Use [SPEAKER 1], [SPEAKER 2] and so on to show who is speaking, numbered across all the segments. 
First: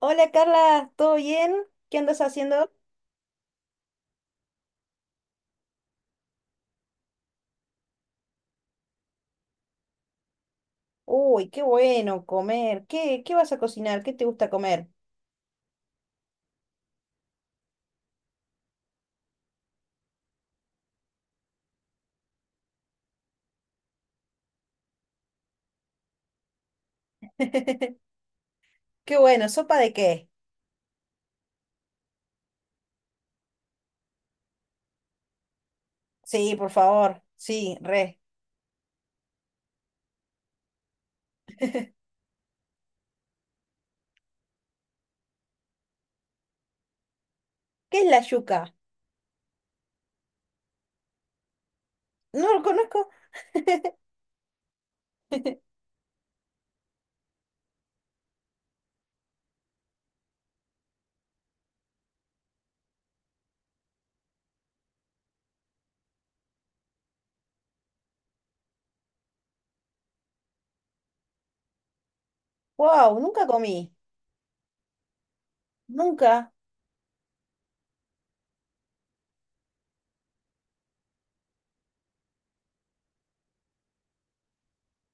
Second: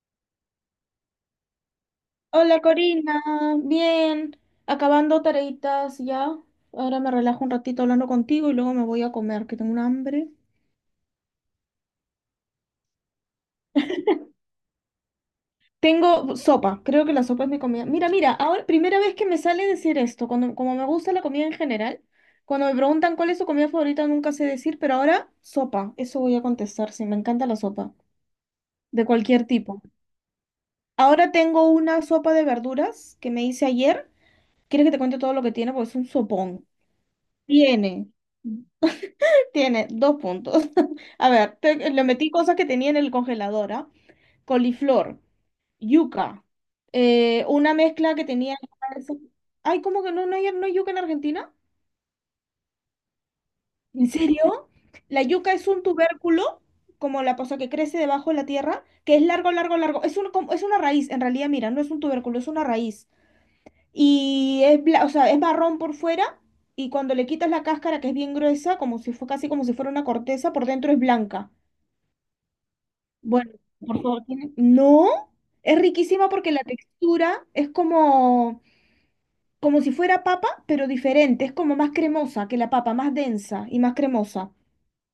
[SPEAKER 1] Hola Carla, ¿todo bien? ¿Qué andas
[SPEAKER 2] Hola
[SPEAKER 1] haciendo?
[SPEAKER 2] Corina, bien, acabando tareitas ya. Ahora me relajo un ratito hablando contigo y luego me voy a comer, que tengo un hambre.
[SPEAKER 1] Uy, qué bueno comer. ¿Qué vas a cocinar? ¿Qué te gusta comer?
[SPEAKER 2] Tengo sopa, creo que la sopa es mi comida. Mira, mira, ahora primera vez que me sale decir esto, cuando, como me gusta la comida en general, cuando me preguntan cuál es su comida favorita nunca sé decir, pero ahora sopa, eso voy a contestar, sí, me encanta la sopa, de
[SPEAKER 1] Qué
[SPEAKER 2] cualquier
[SPEAKER 1] bueno, ¿sopa
[SPEAKER 2] tipo.
[SPEAKER 1] de qué?
[SPEAKER 2] Ahora tengo una sopa de verduras que me hice ayer. ¿Quieres que te cuente todo lo que tiene? Porque es un
[SPEAKER 1] Sí,
[SPEAKER 2] sopón.
[SPEAKER 1] por favor. Sí,
[SPEAKER 2] Tiene.
[SPEAKER 1] re.
[SPEAKER 2] Tiene dos puntos. A ver,
[SPEAKER 1] ¿Qué
[SPEAKER 2] le metí cosas que tenía en el congelador, ¿ah? Coliflor, yuca, una
[SPEAKER 1] es
[SPEAKER 2] mezcla
[SPEAKER 1] la
[SPEAKER 2] que tenía.
[SPEAKER 1] yuca?
[SPEAKER 2] Ay, ¿cómo que no no hay yuca en Argentina?
[SPEAKER 1] No lo conozco.
[SPEAKER 2] ¿En serio? La yuca es un tubérculo, como la cosa que crece debajo de la tierra, que es largo, largo, largo. Es un, es una raíz, en realidad, mira, no es un tubérculo, es una raíz. Y es, o sea, es marrón por fuera y cuando le quitas la cáscara, que es bien gruesa, como si fue casi como si fuera una corteza, por dentro es blanca.
[SPEAKER 1] Wow, nunca
[SPEAKER 2] Bueno,
[SPEAKER 1] comí.
[SPEAKER 2] por favor, No, es riquísima
[SPEAKER 1] Nunca.
[SPEAKER 2] porque la textura es como, como si fuera papa, pero diferente, es como más cremosa que la papa, más densa y más cremosa.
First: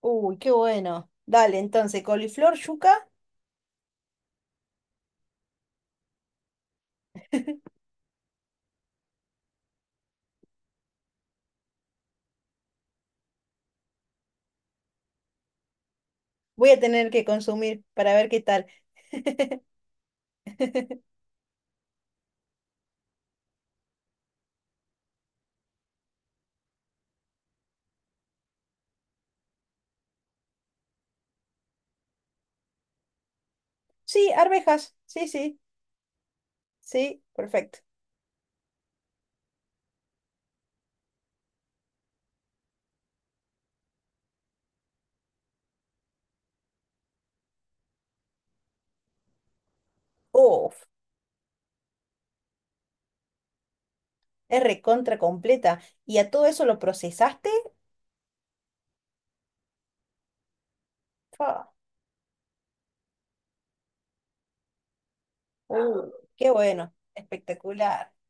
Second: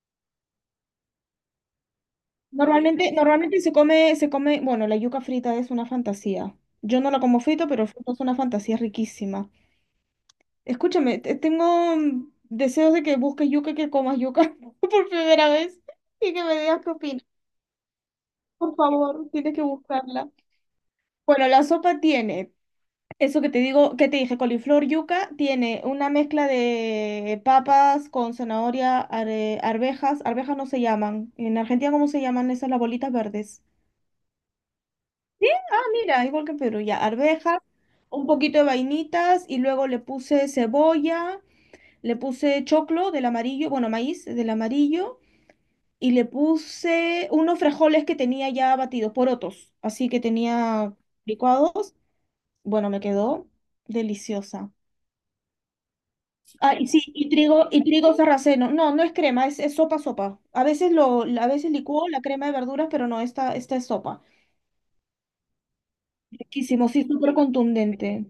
[SPEAKER 1] Uy, qué bueno. Dale, entonces, coliflor, yuca,
[SPEAKER 2] Normalmente, normalmente se come, bueno, la yuca frita es una fantasía. Yo no la como frita, pero frita es una fantasía riquísima. Escúchame, tengo deseos de que busques yuca y que comas yuca por primera vez y que me
[SPEAKER 1] voy a
[SPEAKER 2] digas qué
[SPEAKER 1] tener que
[SPEAKER 2] opinas.
[SPEAKER 1] consumir para ver qué tal.
[SPEAKER 2] Por favor, tienes que buscarla. Bueno, la sopa tiene eso que te digo, que te dije, coliflor yuca tiene una mezcla de papas con zanahoria, arvejas, arvejas no se llaman. En Argentina, ¿cómo se llaman esas las bolitas verdes?
[SPEAKER 1] Sí, arvejas. Sí, sí.
[SPEAKER 2] Ah, mira, igual que en Perú, ya,
[SPEAKER 1] Sí,
[SPEAKER 2] arvejas,
[SPEAKER 1] perfecto.
[SPEAKER 2] un poquito de vainitas y luego le puse cebolla, le puse choclo del amarillo, bueno, maíz del amarillo y le puse unos frijoles que tenía ya batidos, porotos, así que
[SPEAKER 1] Uf.
[SPEAKER 2] tenía licuados. Bueno, me quedó
[SPEAKER 1] Es
[SPEAKER 2] deliciosa.
[SPEAKER 1] recontra completa. ¿Y a todo eso
[SPEAKER 2] Ah,
[SPEAKER 1] lo
[SPEAKER 2] y sí,
[SPEAKER 1] procesaste?
[SPEAKER 2] y trigo sarraceno. No, no es crema, es sopa, sopa. A
[SPEAKER 1] Fa,
[SPEAKER 2] veces licúo la crema de verduras, pero no, esta es sopa.
[SPEAKER 1] Qué
[SPEAKER 2] Riquísimo,
[SPEAKER 1] bueno,
[SPEAKER 2] sí, súper
[SPEAKER 1] espectacular.
[SPEAKER 2] contundente.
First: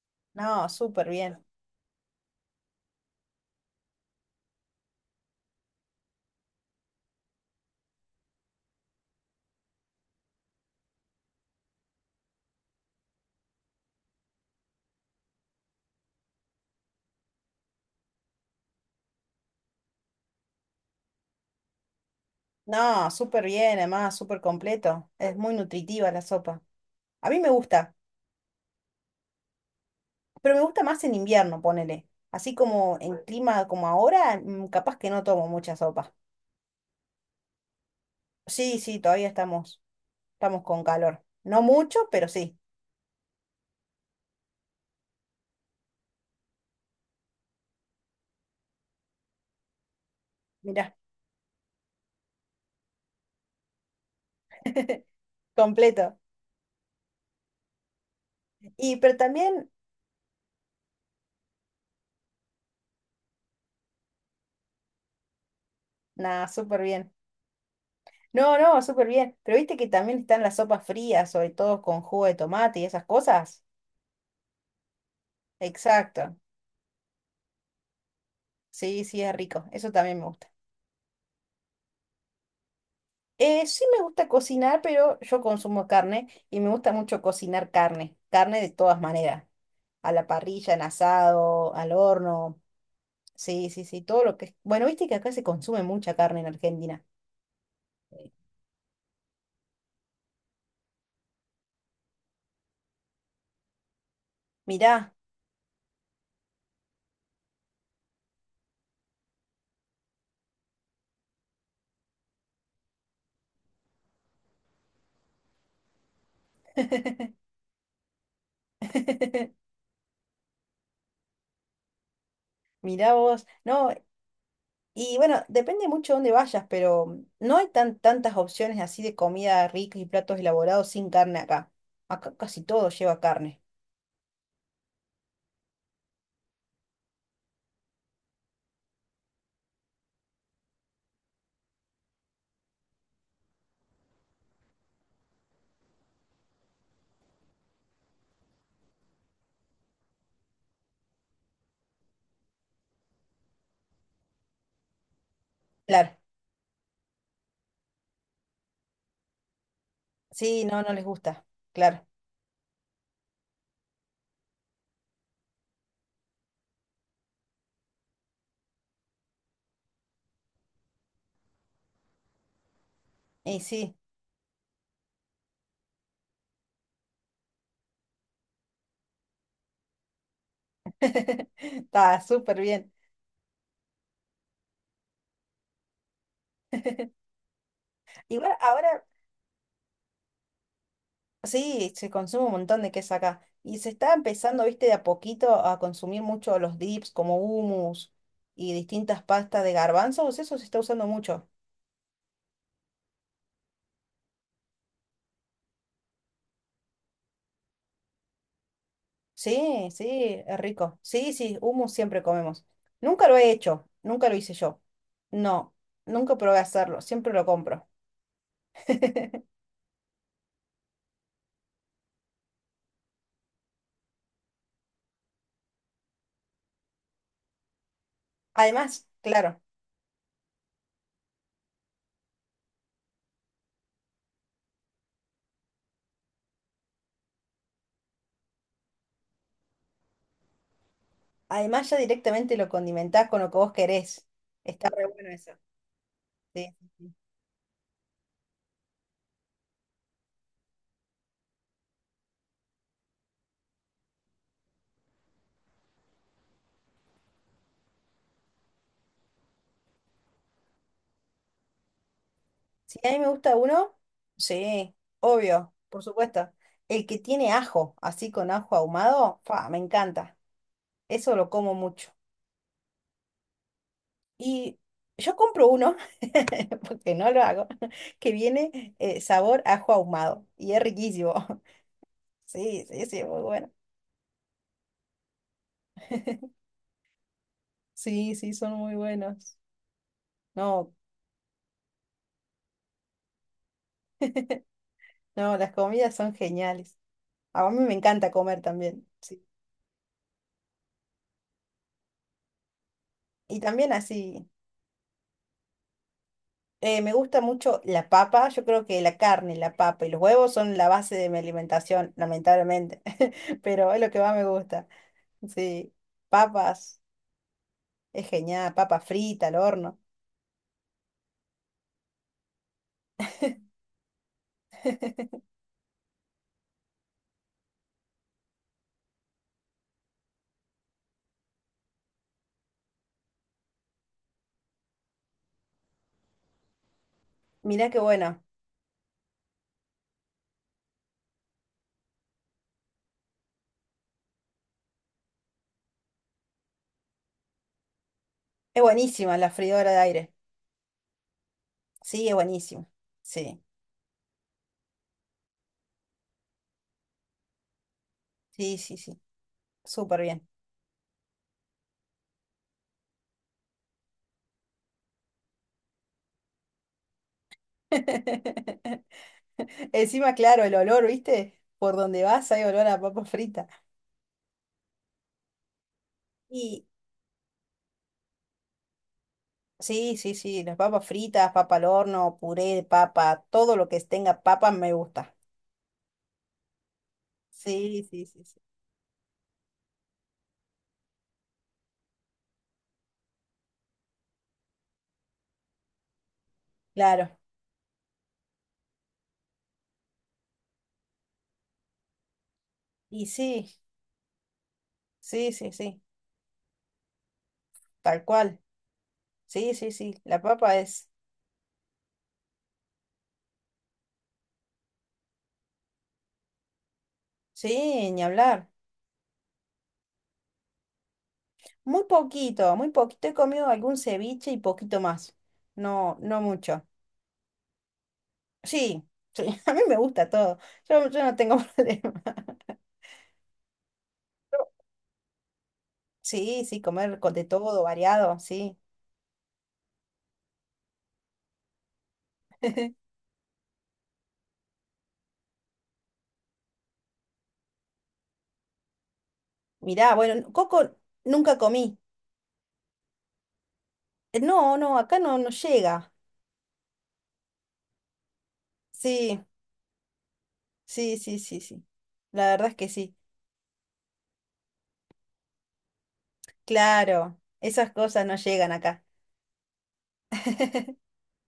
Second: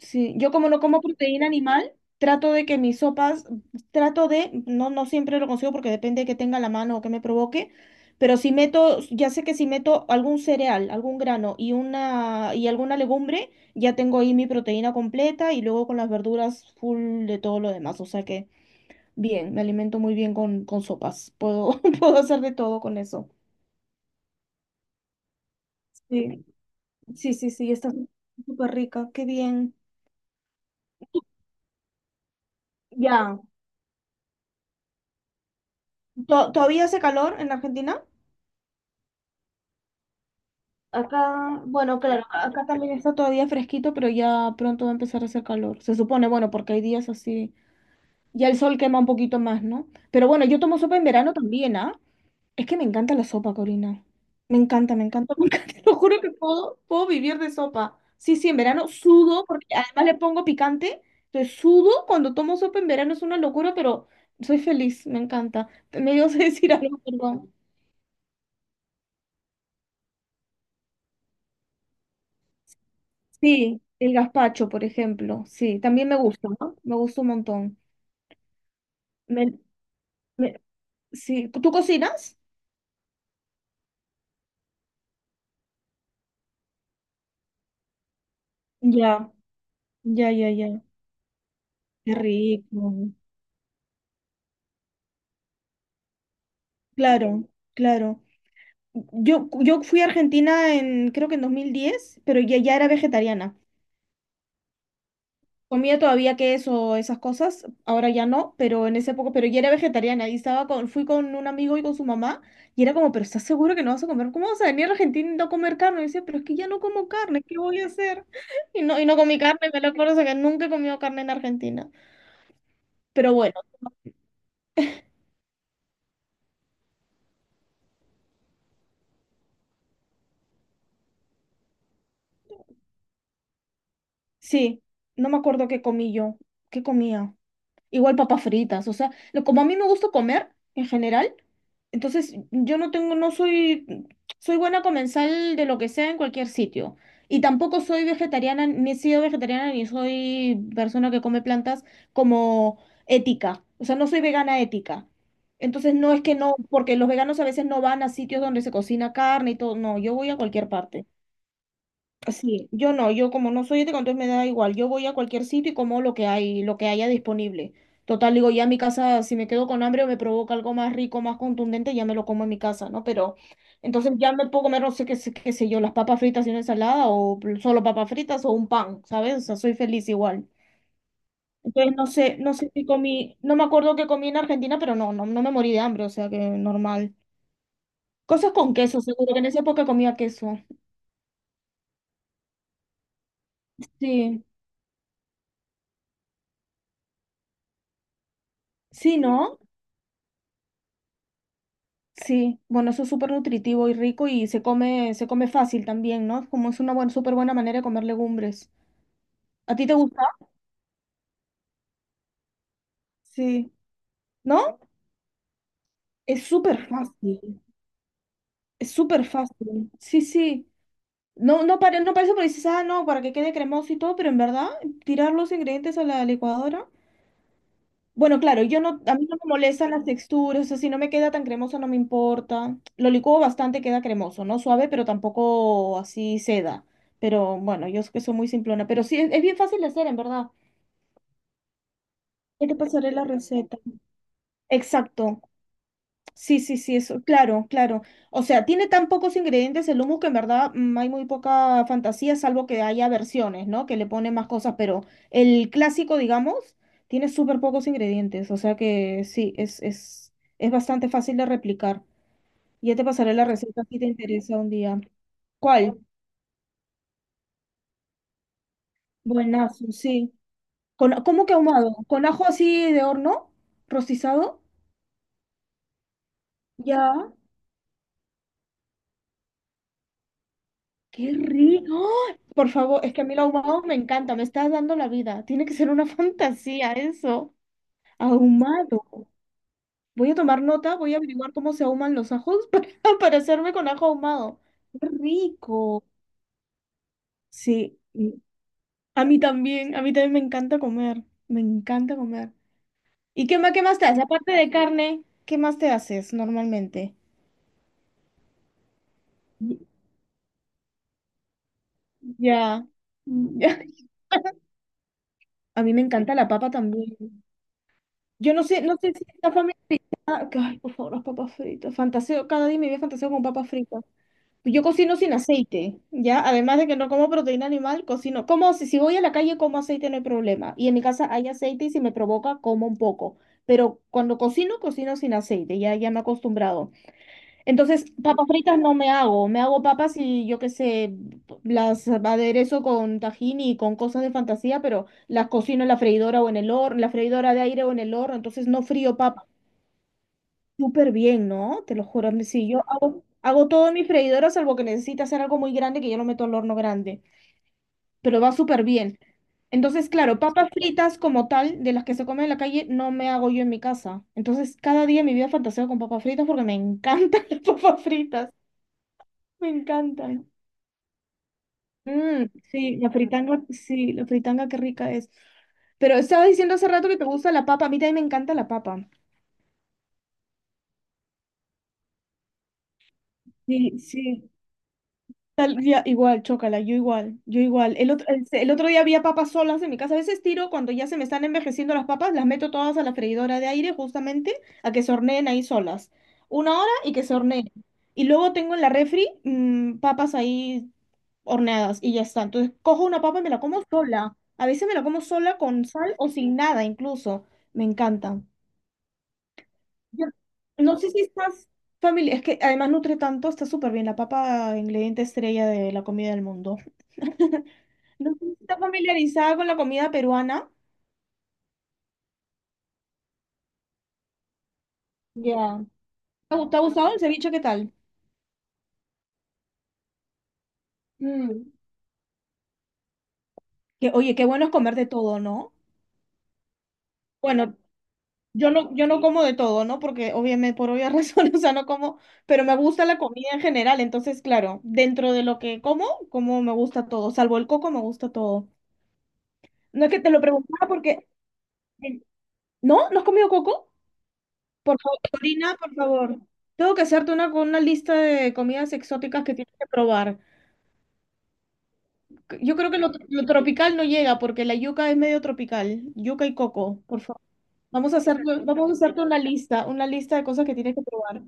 [SPEAKER 2] Sí, yo
[SPEAKER 1] No,
[SPEAKER 2] como no como
[SPEAKER 1] súper bien.
[SPEAKER 2] proteína animal, trato de que mis sopas, trato de, no, no siempre lo consigo porque depende de que tenga a la mano o que me provoque, pero si meto, ya sé que si meto algún cereal, algún grano y una, y alguna legumbre, ya tengo ahí mi proteína completa y luego con las verduras full de todo lo demás. O sea que bien, me alimento muy bien con sopas. Puedo, puedo hacer de todo con
[SPEAKER 1] No,
[SPEAKER 2] eso.
[SPEAKER 1] súper bien, además, súper completo. Es muy nutritiva la
[SPEAKER 2] Sí,
[SPEAKER 1] sopa. A
[SPEAKER 2] sí,
[SPEAKER 1] mí
[SPEAKER 2] sí,
[SPEAKER 1] me
[SPEAKER 2] sí, está
[SPEAKER 1] gusta,
[SPEAKER 2] súper rica, qué bien.
[SPEAKER 1] pero me gusta más en invierno, ponele. Así como en
[SPEAKER 2] Ya.
[SPEAKER 1] clima como ahora, capaz que no tomo mucha sopa.
[SPEAKER 2] ¿Todavía hace calor en Argentina?
[SPEAKER 1] Sí, sí, todavía estamos con calor. No
[SPEAKER 2] Acá,
[SPEAKER 1] mucho,
[SPEAKER 2] bueno, claro,
[SPEAKER 1] pero sí.
[SPEAKER 2] acá también está todavía fresquito, pero ya pronto va a empezar a hacer calor. Se supone, bueno, porque hay días así. Ya el sol quema un poquito más, ¿no? Pero bueno, yo tomo
[SPEAKER 1] Mirá,
[SPEAKER 2] sopa en verano también, ¿ah? Es que me encanta la sopa, Corina. Me encanta, me encanta. Te lo
[SPEAKER 1] completo.
[SPEAKER 2] juro que puedo, puedo vivir de sopa. Sí, sí, en verano
[SPEAKER 1] Y pero
[SPEAKER 2] sudo, porque
[SPEAKER 1] también,
[SPEAKER 2] además le pongo picante. Entonces sudo cuando tomo sopa en verano, es una locura, pero soy feliz, me encanta. Me dio a
[SPEAKER 1] nada,
[SPEAKER 2] decir
[SPEAKER 1] súper
[SPEAKER 2] algo,
[SPEAKER 1] bien.
[SPEAKER 2] perdón.
[SPEAKER 1] No, no, súper bien. Pero viste que también están las sopas frías, sobre todo con jugo de tomate y esas cosas.
[SPEAKER 2] Sí, el gazpacho, por ejemplo. Sí, también me
[SPEAKER 1] Exacto.
[SPEAKER 2] gusta, ¿no? Me gusta un montón.
[SPEAKER 1] Sí, sí, es
[SPEAKER 2] Me-
[SPEAKER 1] rico. Eso también me gusta.
[SPEAKER 2] me- sí. ¿Tú cocinas?
[SPEAKER 1] Sí me gusta cocinar, pero yo consumo carne y me gusta mucho cocinar carne. Carne de todas
[SPEAKER 2] Ya,
[SPEAKER 1] maneras. A la
[SPEAKER 2] ya, ya,
[SPEAKER 1] parrilla, en
[SPEAKER 2] ya.
[SPEAKER 1] asado, al
[SPEAKER 2] Qué
[SPEAKER 1] horno.
[SPEAKER 2] rico.
[SPEAKER 1] Sí, sí, sí, todo lo que... es Bueno, viste que acá se consume mucha carne en Argentina.
[SPEAKER 2] Claro, claro. Yo fui a Argentina en, creo que en 2010 pero ya, ya era vegetariana.
[SPEAKER 1] Mirá,
[SPEAKER 2] Comía todavía queso, esas cosas, ahora ya no, pero en esa época, pero ya era vegetariana y estaba con, fui con un amigo y con su mamá y era como, pero ¿estás seguro que no vas a comer? ¿Cómo vas a venir a Argentina y no comer carne? Y decía, pero es que ya no como carne, ¿qué voy a hacer? Y no comí carne, me lo acuerdo, o sea, que nunca he comido carne en Argentina.
[SPEAKER 1] mirá
[SPEAKER 2] Pero
[SPEAKER 1] vos.
[SPEAKER 2] bueno,
[SPEAKER 1] No. Y bueno, depende mucho de dónde vayas, pero no hay tantas opciones así de comida rica y platos elaborados sin carne acá. Acá casi todo lleva carne.
[SPEAKER 2] sí, no me acuerdo qué comí yo, qué comía. Igual papas fritas, o sea, como a mí me gusta comer en general, entonces yo no tengo, no soy, soy buena comensal de lo que sea en cualquier sitio. Y tampoco soy vegetariana, ni he sido vegetariana, ni soy persona que come plantas como ética. O sea, no soy vegana ética. Entonces no
[SPEAKER 1] Claro.
[SPEAKER 2] es que no, porque los veganos a veces no van a sitios donde se cocina carne y todo, no, yo voy a
[SPEAKER 1] Sí,
[SPEAKER 2] cualquier
[SPEAKER 1] no, no les
[SPEAKER 2] parte.
[SPEAKER 1] gusta. Claro.
[SPEAKER 2] Sí, yo no, yo como no soy ética, entonces me da igual. Yo voy a cualquier sitio y como lo que hay, lo que haya disponible. Total, digo, ya en mi casa, si me quedo con hambre o me provoca algo más rico, más contundente, ya me lo como en mi casa, ¿no? Pero
[SPEAKER 1] Y sí,
[SPEAKER 2] entonces ya me puedo comer, no sé qué, qué sé yo, las papas fritas y una ensalada o solo papas fritas o un pan, ¿sabes? O sea, soy feliz igual. Entonces no
[SPEAKER 1] está
[SPEAKER 2] sé, no
[SPEAKER 1] súper
[SPEAKER 2] sé si
[SPEAKER 1] bien.
[SPEAKER 2] comí, no me acuerdo qué comí en Argentina, pero no, no, no me morí de hambre, o sea que normal. Cosas
[SPEAKER 1] Igual
[SPEAKER 2] con queso,
[SPEAKER 1] ahora
[SPEAKER 2] seguro que en esa época comía queso.
[SPEAKER 1] sí, se consume un montón de queso acá. Y se está
[SPEAKER 2] Sí,
[SPEAKER 1] empezando, viste, de a poquito a consumir mucho los dips como hummus y
[SPEAKER 2] sí,
[SPEAKER 1] distintas
[SPEAKER 2] ¿no?
[SPEAKER 1] pastas de garbanzos. Eso se está usando mucho.
[SPEAKER 2] Sí, bueno, eso es súper nutritivo y rico y se come fácil también, ¿no? Como es una buena, súper buena manera de comer legumbres. ¿A ti
[SPEAKER 1] Sí,
[SPEAKER 2] te gusta?
[SPEAKER 1] sí, es rico. Sí, sí, hummus siempre comemos. Nunca lo he
[SPEAKER 2] Sí.
[SPEAKER 1] hecho, nunca lo hice
[SPEAKER 2] ¿No?
[SPEAKER 1] yo. No, nunca
[SPEAKER 2] Es
[SPEAKER 1] probé
[SPEAKER 2] súper
[SPEAKER 1] hacerlo, siempre lo
[SPEAKER 2] fácil.
[SPEAKER 1] compro.
[SPEAKER 2] Es súper fácil. Sí, sí. No, no, no parece porque dices, ah, no, para que quede cremoso y todo, pero en verdad, tirar los ingredientes a la licuadora. Bueno, claro, yo no,
[SPEAKER 1] Además,
[SPEAKER 2] a mí no me
[SPEAKER 1] claro,
[SPEAKER 2] molestan las texturas, o sea, si no me queda tan cremoso no me importa. Lo licuo bastante, queda cremoso, no suave, pero tampoco así seda. Pero bueno, yo es que soy muy simplona, pero sí, es bien fácil de hacer, en verdad.
[SPEAKER 1] además ya directamente lo
[SPEAKER 2] Ya te pasaré la
[SPEAKER 1] condimentás con lo que vos
[SPEAKER 2] receta.
[SPEAKER 1] querés. Está re bueno
[SPEAKER 2] Exacto.
[SPEAKER 1] eso.
[SPEAKER 2] Sí,
[SPEAKER 1] Sí,
[SPEAKER 2] sí,
[SPEAKER 1] sí,
[SPEAKER 2] sí,
[SPEAKER 1] sí.
[SPEAKER 2] eso, claro, claro. O sea, tiene tan pocos ingredientes el hummus que en verdad hay muy poca fantasía, salvo que haya versiones, ¿no? Que le ponen más cosas, pero el clásico, digamos, tiene súper pocos ingredientes, o sea que sí, es bastante fácil de replicar. Ya
[SPEAKER 1] Si
[SPEAKER 2] te
[SPEAKER 1] a mí me
[SPEAKER 2] pasaré la
[SPEAKER 1] gusta
[SPEAKER 2] receta
[SPEAKER 1] uno,
[SPEAKER 2] si te interesa un
[SPEAKER 1] sí,
[SPEAKER 2] día.
[SPEAKER 1] obvio,
[SPEAKER 2] ¿Cuál?
[SPEAKER 1] por supuesto. El que tiene ajo, así con ajo ahumado, fa, me
[SPEAKER 2] Buenazo, sí.
[SPEAKER 1] encanta.
[SPEAKER 2] Con,
[SPEAKER 1] Eso
[SPEAKER 2] ¿cómo
[SPEAKER 1] lo
[SPEAKER 2] que
[SPEAKER 1] como
[SPEAKER 2] ahumado?
[SPEAKER 1] mucho.
[SPEAKER 2] ¿Con ajo así de horno? ¿Rostizado?
[SPEAKER 1] Y yo compro uno, porque no
[SPEAKER 2] Ya.
[SPEAKER 1] lo hago, que viene sabor ajo ahumado y es
[SPEAKER 2] ¡Qué
[SPEAKER 1] riquísimo.
[SPEAKER 2] rico! ¡Oh! Por
[SPEAKER 1] Sí,
[SPEAKER 2] favor,
[SPEAKER 1] sí,
[SPEAKER 2] es que
[SPEAKER 1] sí,
[SPEAKER 2] a mí el
[SPEAKER 1] muy bueno.
[SPEAKER 2] ahumado me encanta, me estás dando la vida. Tiene que ser una fantasía eso.
[SPEAKER 1] Sí, sí, son muy
[SPEAKER 2] Ahumado.
[SPEAKER 1] buenos.
[SPEAKER 2] Voy a tomar
[SPEAKER 1] No,
[SPEAKER 2] nota, voy a averiguar cómo se ahuman los ajos para hacerme con ajo ahumado. ¡Qué
[SPEAKER 1] no, las
[SPEAKER 2] rico!
[SPEAKER 1] comidas son geniales. A mí me
[SPEAKER 2] Sí,
[SPEAKER 1] encanta comer también. Sí.
[SPEAKER 2] a mí también me encanta comer, me encanta comer. ¿Y
[SPEAKER 1] Y
[SPEAKER 2] qué
[SPEAKER 1] también
[SPEAKER 2] más te haces?
[SPEAKER 1] así,
[SPEAKER 2] Aparte de carne, ¿qué más te haces
[SPEAKER 1] me
[SPEAKER 2] normalmente?
[SPEAKER 1] gusta mucho la papa. Yo creo que la carne, la
[SPEAKER 2] Y-
[SPEAKER 1] papa y los huevos son la base de mi alimentación,
[SPEAKER 2] Ya.
[SPEAKER 1] lamentablemente.
[SPEAKER 2] Ya.
[SPEAKER 1] Pero es lo que más me gusta.
[SPEAKER 2] A
[SPEAKER 1] Sí,
[SPEAKER 2] mí me encanta la papa
[SPEAKER 1] papas,
[SPEAKER 2] también.
[SPEAKER 1] es
[SPEAKER 2] Yo no
[SPEAKER 1] genial,
[SPEAKER 2] sé, no
[SPEAKER 1] papa
[SPEAKER 2] sé si
[SPEAKER 1] frita
[SPEAKER 2] está
[SPEAKER 1] al
[SPEAKER 2] familiarizado.
[SPEAKER 1] horno.
[SPEAKER 2] Ah, ay, por favor, las papas fritas. Fantaseo, cada día me voy a fantaseo con papas fritas. Yo cocino sin aceite, ¿ya? Además de que no como proteína animal, cocino. Como si, si voy a la calle, como aceite, no hay problema. Y en mi casa hay aceite y si me provoca, como un poco. Pero cuando cocino, cocino sin aceite, ya, ya me he acostumbrado.
[SPEAKER 1] Mirá qué
[SPEAKER 2] Entonces,
[SPEAKER 1] buena.
[SPEAKER 2] papas fritas no me hago. Me hago papas y yo qué sé, las aderezo con tajín y con cosas de fantasía, pero las cocino en la freidora o en el horno, en la freidora de aire o en el horno, entonces
[SPEAKER 1] Es
[SPEAKER 2] no frío
[SPEAKER 1] buenísima
[SPEAKER 2] papas.
[SPEAKER 1] la freidora de aire.
[SPEAKER 2] Súper bien, ¿no? Te lo
[SPEAKER 1] Sí,
[SPEAKER 2] juro.
[SPEAKER 1] es
[SPEAKER 2] Sí, yo
[SPEAKER 1] buenísimo.
[SPEAKER 2] hago,
[SPEAKER 1] Sí,
[SPEAKER 2] hago todo en mi freidora, salvo que necesita hacer algo muy grande que yo lo meto al horno grande. Pero va
[SPEAKER 1] sí,
[SPEAKER 2] súper
[SPEAKER 1] sí,
[SPEAKER 2] bien.
[SPEAKER 1] sí.
[SPEAKER 2] Entonces,
[SPEAKER 1] Súper
[SPEAKER 2] claro,
[SPEAKER 1] bien.
[SPEAKER 2] papas fritas como tal, de las que se comen en la calle, no me hago yo en mi casa. Entonces, cada día en mi vida fantaseo con papas fritas porque me encantan las papas fritas. Me
[SPEAKER 1] Encima,
[SPEAKER 2] encantan.
[SPEAKER 1] claro, el olor, ¿viste? Por donde
[SPEAKER 2] Mm,
[SPEAKER 1] vas hay olor a papa frita.
[SPEAKER 2] sí, la fritanga, qué rica es. Pero estabas diciendo
[SPEAKER 1] Y
[SPEAKER 2] hace rato que te gusta la papa. A mí también me encanta la papa.
[SPEAKER 1] sí, sí, sí, las papas fritas, papa al horno, puré de papa, todo lo
[SPEAKER 2] Sí,
[SPEAKER 1] que tenga
[SPEAKER 2] sí.
[SPEAKER 1] papa me gusta.
[SPEAKER 2] Igual, chócala, yo igual, yo igual.
[SPEAKER 1] Sí, sí, sí, sí.
[SPEAKER 2] El otro día había papas solas en mi casa. A veces tiro cuando ya se me están envejeciendo las papas, las meto todas a la freidora de aire justamente a que se horneen ahí solas. Una hora y que se
[SPEAKER 1] Claro.
[SPEAKER 2] horneen. Y luego tengo en la refri papas ahí horneadas y ya está. Entonces cojo una
[SPEAKER 1] Y
[SPEAKER 2] papa y me la
[SPEAKER 1] sí,
[SPEAKER 2] como sola. A veces me la como
[SPEAKER 1] sí,
[SPEAKER 2] sola
[SPEAKER 1] sí,
[SPEAKER 2] con
[SPEAKER 1] sí.
[SPEAKER 2] sal o sin nada incluso. Me
[SPEAKER 1] Tal
[SPEAKER 2] encanta.
[SPEAKER 1] cual. Sí, sí, sí.
[SPEAKER 2] Yo
[SPEAKER 1] La papa
[SPEAKER 2] No
[SPEAKER 1] es.
[SPEAKER 2] sé si estás familiar, es que además nutre tanto, está súper bien, la papa ingrediente estrella de la comida del mundo.
[SPEAKER 1] Sí, ni
[SPEAKER 2] No sé si
[SPEAKER 1] hablar.
[SPEAKER 2] estás familiarizada con la comida peruana.
[SPEAKER 1] Muy poquito, muy poquito. He comido algún ceviche y poquito más.
[SPEAKER 2] Ya.
[SPEAKER 1] No, no
[SPEAKER 2] Te ha
[SPEAKER 1] mucho.
[SPEAKER 2] gustado el ceviche? ¿Qué tal?
[SPEAKER 1] Sí, sí, a mí me gusta todo. Yo no tengo
[SPEAKER 2] Mm,
[SPEAKER 1] problema.
[SPEAKER 2] Que, oye, qué bueno es comer de todo, ¿no?
[SPEAKER 1] Sí, sí, comer con de
[SPEAKER 2] Bueno,
[SPEAKER 1] todo, variado,
[SPEAKER 2] yo
[SPEAKER 1] sí.
[SPEAKER 2] no, yo no como de todo, ¿no? Porque obviamente por obvias razones, o sea, no como, pero me gusta la comida en general, entonces, claro, dentro de lo que como, como me gusta todo, salvo el coco, me gusta todo. No es
[SPEAKER 1] Mirá,
[SPEAKER 2] que te lo
[SPEAKER 1] bueno,
[SPEAKER 2] preguntaba
[SPEAKER 1] coco
[SPEAKER 2] porque,
[SPEAKER 1] nunca comí.
[SPEAKER 2] ¿no? ¿No has comido coco?
[SPEAKER 1] No,
[SPEAKER 2] Por
[SPEAKER 1] no, acá
[SPEAKER 2] favor,
[SPEAKER 1] no, no
[SPEAKER 2] Corina, por
[SPEAKER 1] llega.
[SPEAKER 2] favor. Tengo que hacerte una con una lista de comidas
[SPEAKER 1] Sí,
[SPEAKER 2] exóticas que tienes que probar.
[SPEAKER 1] sí, sí, sí, sí. La verdad es
[SPEAKER 2] Yo
[SPEAKER 1] que
[SPEAKER 2] creo que
[SPEAKER 1] sí.
[SPEAKER 2] lo tropical no llega porque la yuca es medio tropical. Yuca y coco, por
[SPEAKER 1] Claro,
[SPEAKER 2] favor.
[SPEAKER 1] esas
[SPEAKER 2] Vamos a
[SPEAKER 1] cosas no
[SPEAKER 2] hacer,
[SPEAKER 1] llegan
[SPEAKER 2] vamos a
[SPEAKER 1] acá.
[SPEAKER 2] hacerte una lista de cosas que tienes que probar.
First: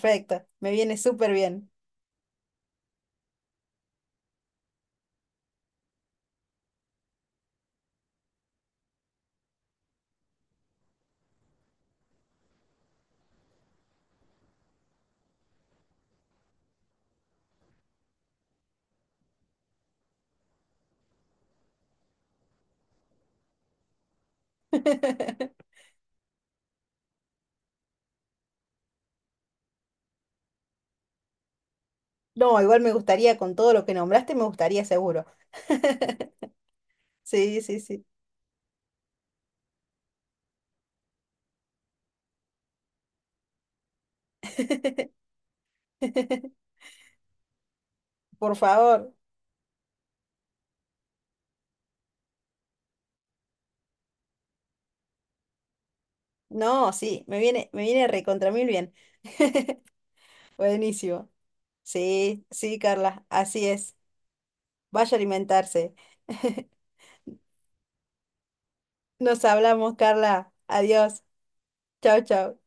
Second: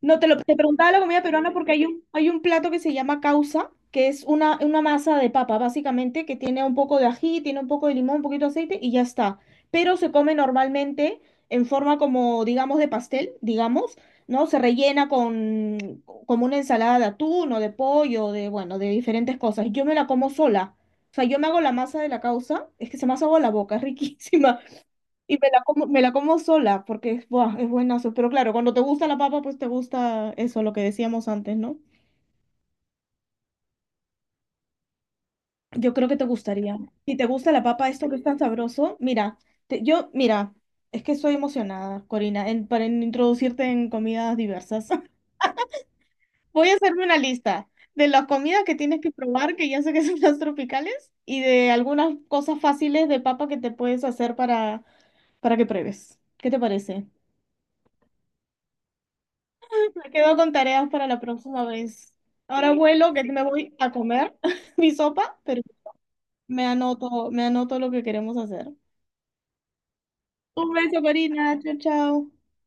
[SPEAKER 2] No, te lo te
[SPEAKER 1] me
[SPEAKER 2] preguntaba
[SPEAKER 1] viene
[SPEAKER 2] la comida
[SPEAKER 1] súper
[SPEAKER 2] peruana
[SPEAKER 1] bien.
[SPEAKER 2] porque hay hay un plato que se llama causa, que es una masa de papa, básicamente, que tiene un poco de ají, tiene un poco de limón, un poquito de aceite y ya está. Pero se come normalmente en forma como, digamos, de pastel, digamos, ¿no? Se rellena con como una ensalada de atún o de pollo, de, bueno, de diferentes cosas. Yo me la como sola. O sea, yo me hago la masa de la causa, es que se me hace agua la boca, es riquísima. Y me la como sola porque es, buah, es buenazo. Pero claro, cuando te gusta la papa, pues te gusta eso, lo que decíamos antes, ¿no?
[SPEAKER 1] No, igual me gustaría, con todo lo que nombraste, me gustaría seguro.
[SPEAKER 2] Yo creo que te gustaría. Si te gusta
[SPEAKER 1] Sí,
[SPEAKER 2] la
[SPEAKER 1] sí,
[SPEAKER 2] papa,
[SPEAKER 1] sí.
[SPEAKER 2] esto que es tan sabroso, mira, mira, es que estoy emocionada, Corina, para introducirte en comidas diversas. Voy a hacerme una lista de las
[SPEAKER 1] Por
[SPEAKER 2] comidas que tienes que
[SPEAKER 1] favor.
[SPEAKER 2] probar, que ya sé que son las tropicales, y de algunas cosas fáciles de papa que te puedes hacer para que pruebes. ¿Qué te
[SPEAKER 1] No,
[SPEAKER 2] parece?
[SPEAKER 1] sí, me viene recontra mil bien.
[SPEAKER 2] Me quedo con tareas para la
[SPEAKER 1] Buenísimo.
[SPEAKER 2] próxima vez.
[SPEAKER 1] Sí,
[SPEAKER 2] Ahora sí.
[SPEAKER 1] sí,
[SPEAKER 2] Vuelo que
[SPEAKER 1] Carla,
[SPEAKER 2] me
[SPEAKER 1] así
[SPEAKER 2] voy a
[SPEAKER 1] es.
[SPEAKER 2] comer mi
[SPEAKER 1] Vaya a
[SPEAKER 2] sopa, pero
[SPEAKER 1] alimentarse.
[SPEAKER 2] me anoto lo que queremos hacer.
[SPEAKER 1] Nos hablamos, Carla.
[SPEAKER 2] Un beso,
[SPEAKER 1] Adiós.
[SPEAKER 2] Corina. Chao,
[SPEAKER 1] Chau,
[SPEAKER 2] chao.
[SPEAKER 1] chau.